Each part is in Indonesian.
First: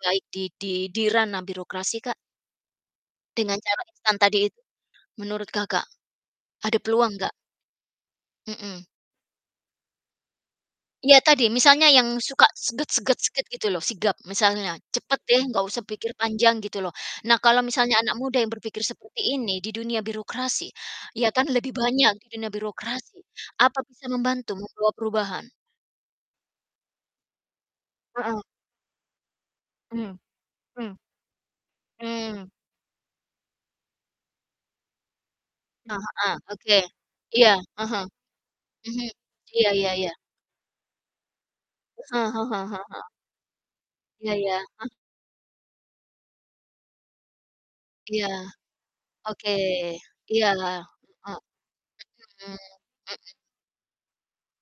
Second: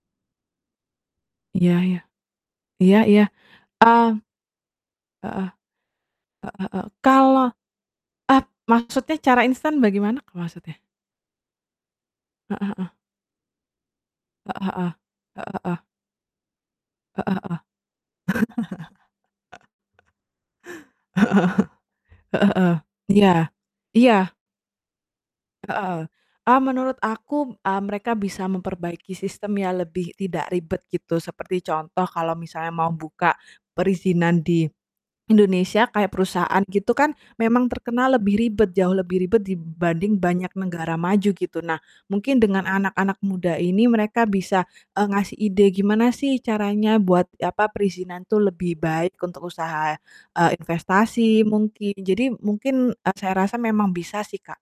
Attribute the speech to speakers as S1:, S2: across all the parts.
S1: Baik di di di ranah
S2: Iya
S1: birokrasi
S2: iya.
S1: Kak.
S2: Iya iya.
S1: Dengan cara
S2: Eee
S1: instan tadi itu,
S2: heeh.
S1: menurut Kakak
S2: Heeh
S1: ada
S2: heeh
S1: peluang enggak?
S2: kalau a
S1: Mhm.
S2: maksudnya cara instan bagaimana Kak maksudnya?
S1: Ya tadi, misalnya yang suka
S2: Heeh heeh.
S1: gitu loh, sigap, misalnya.
S2: Heeh heeh.
S1: "Cepet deh,
S2: Heeh
S1: nggak
S2: heeh.
S1: usah pikir panjang," gitu loh,
S2: Heeh
S1: nah
S2: heeh.
S1: kalau misalnya anak muda yang berpikir seperti ini di dunia birokrasi, ya kan, lebih banyak di dunia
S2: Heeh heeh.
S1: birokrasi
S2: Iya.
S1: apa bisa
S2: Iya.
S1: membantu membawa perubahan?
S2: Heeh. Ah menurut aku, eee, mereka
S1: Heeh.
S2: bisa memperbaiki sistem yang
S1: Hmm,
S2: lebih tidak ribet
S1: hmm.
S2: gitu, seperti contoh kalau
S1: Hmm.
S2: misalnya mau buka perizinan di Indonesia
S1: Eh,
S2: kayak
S1: heeh.
S2: perusahaan
S1: Oke.
S2: gitu kan,
S1: Iya,
S2: memang
S1: heeh.
S2: terkenal lebih, ribet jauh
S1: Mhm,
S2: lebih ribet
S1: iya iya iya.
S2: dibanding banyak negara maju gitu. Nah
S1: Heeh
S2: mungkin dengan
S1: heeh heeh.
S2: anak-anak muda ini, mereka
S1: Iya ya,
S2: bisa,
S1: hah.
S2: eee, ngasih ide gimana sih caranya buat, apa, perizinan
S1: Iya.
S2: tuh lebih baik
S1: Oke.
S2: untuk usaha,
S1: Iya,
S2: eee,
S1: ha
S2: investasi mungkin, jadi
S1: mhm.
S2: mungkin, eee,
S1: Mhm.
S2: saya rasa memang bisa sih Kak.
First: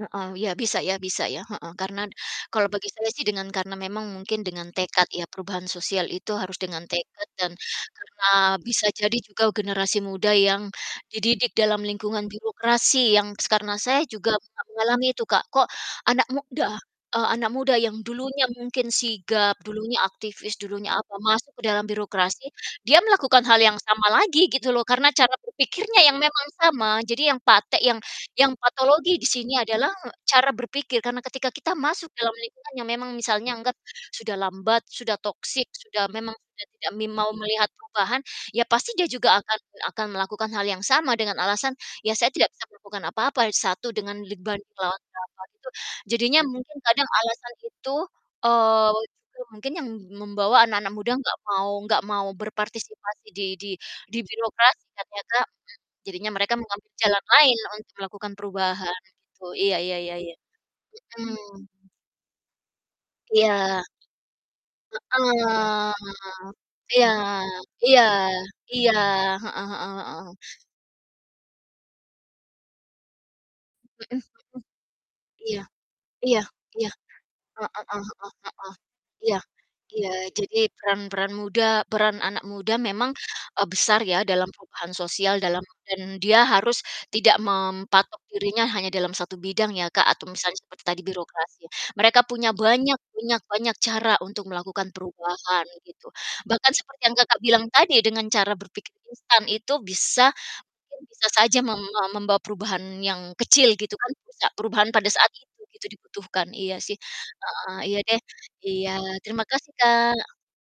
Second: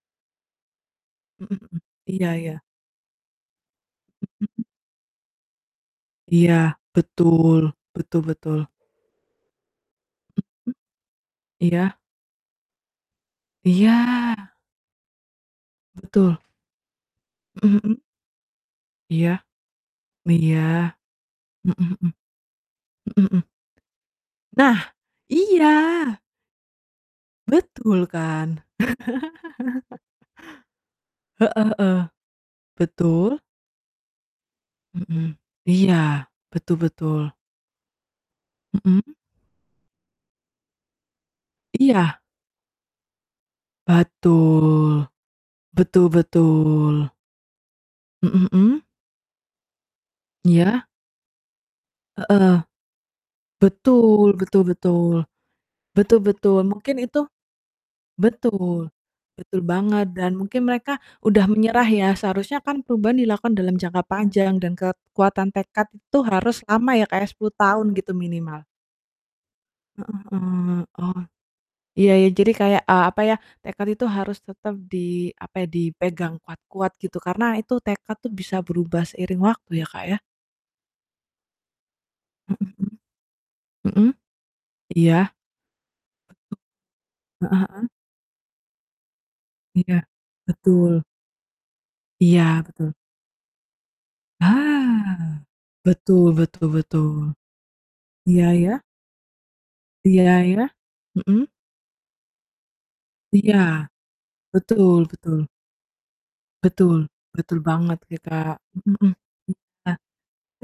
S1: Heeh, iya. Bisa ya bisa ya,
S2: Mhm.
S1: heeh. Karena d
S2: Iya iya.
S1: kalau bagi saya sih dengan karena memang mungkin
S2: Mhm.
S1: dengan tekad ya, perubahan sosial itu harus
S2: Iya,
S1: dengan tekad dan
S2: betul. Betul
S1: karena
S2: betul.
S1: bisa jadi juga generasi muda yang
S2: Mmm.
S1: dididik dalam
S2: Iya.
S1: lingkungan birokrasi yang s karena saya
S2: Iya.
S1: juga a mengalami itu Kak. Kok anak
S2: Betul.
S1: muda, eee, anak muda
S2: Mhm
S1: yang
S2: mhm.
S1: dulunya, mungkin
S2: Iya.
S1: sigap, dulunya aktivis,
S2: Iya.
S1: dulunya apa, masuk dalam
S2: Mhm mhm.
S1: birokrasi dia
S2: Mhm mhm.
S1: melakukan hal yang sama lagi gitu loh,
S2: Nah,
S1: karena cara
S2: iya.
S1: berpikirnya yang memang sama. Jadi yang patek yang
S2: Betul
S1: yang
S2: kan.
S1: patologi disini adalah e cara berpikir. Karena ketika
S2: Heeh
S1: kita masuk
S2: heeh.
S1: dalam lingkungan yang memang
S2: Betul.
S1: misalnya anggap sudah lambat, sudah
S2: Mhm,
S1: toxic sudah
S2: iya.
S1: memang sudah
S2: Betul
S1: tidak mim mau
S2: betul.
S1: melihat perubahan, ya pasti dia
S2: Mhm.
S1: juga akan akan melakukan hal yang sama dengan alasan, ya
S2: Iya.
S1: saya tidak bisa melakukan apa-apa, 1 dengan leban melawan
S2: Betul.
S1: berapa gitu.
S2: Betul
S1: Jadinya mungkin kadang
S2: betul.
S1: alasan itu,
S2: Mhm mhm.
S1: eee, itu mungkin yang membawa
S2: Iya.
S1: anak-anak muda enggak mau enggak mau
S2: Heeh.
S1: berpartisipasi di di di
S2: Betul betul
S1: birokrasi ya,
S2: betul.
S1: ternyata m
S2: Betul
S1: jadinya mereka
S2: betul.
S1: mengambil
S2: Mungkin itu
S1: jalan lain untuk melakukan
S2: betul
S1: perubahan gitu.
S2: betul
S1: Iya iya
S2: banget,
S1: iya
S2: dan
S1: iya.
S2: mungkin mereka udah
S1: Mhm.
S2: menyerah ya, seharusnya kan perubahan
S1: Iya.
S2: dilakukan dalam jangka panjang dan kekuatan tekad
S1: Heeh.
S2: itu harus lama ya
S1: Iya,
S2: Kak ya, 10 tahun
S1: iya,
S2: gitu minimal.
S1: iya, heeh heeh
S2: Heeh
S1: heeh.
S2: heeh. Oh. Iya iya, jadi kayak, eee, apa ya, tekad itu
S1: Mhm mhm.
S2: harus tetap di, apa
S1: Iya,
S2: ya, dipegang
S1: iya, iya.
S2: kuat-kuat gitu, karena itu
S1: Heeh heeh
S2: tekad tuh bisa
S1: heeh.
S2: berubah
S1: Iya,
S2: seiring waktu ya Kak,
S1: iya,
S2: ya.
S1: jadi peran-peran muda peran anak muda
S2: Mhm mhm.
S1: memang, eee, besar
S2: Mhm.
S1: ya dalam perubahan
S2: Iya.
S1: sosial dalam dan dia harus tidak
S2: Heeh heeh.
S1: mempatok dirinya hanya dalam 1 bidang ya
S2: Iya.
S1: Kak atau misalnya seperti tadi
S2: Betul.
S1: birokrasi. Mereka punya
S2: Iya betul.
S1: banyak punya banyak cara untuk melakukan
S2: Ah,
S1: perubahan gitu.
S2: betul betul
S1: Bahkan seperti yang
S2: betul.
S1: Kakak bilang tadi, dengan
S2: Iya
S1: cara
S2: ya.
S1: berpikir instan itu bisa
S2: Iya ya.
S1: mungkin bisa
S2: Mhm
S1: saja mem mem membawa perubahan yang
S2: Iya.
S1: kecil gitu kan, bisa perubahan
S2: Betul
S1: pada saat
S2: betul.
S1: itu gitu dibutuhkan. Iya sih.
S2: Betul. Betul
S1: Heeh, iya
S2: banget ya
S1: deh.
S2: Kak.
S1: Iya
S2: Mhm,
S1: terima kasih
S2: iya. Hmm.
S1: Kak.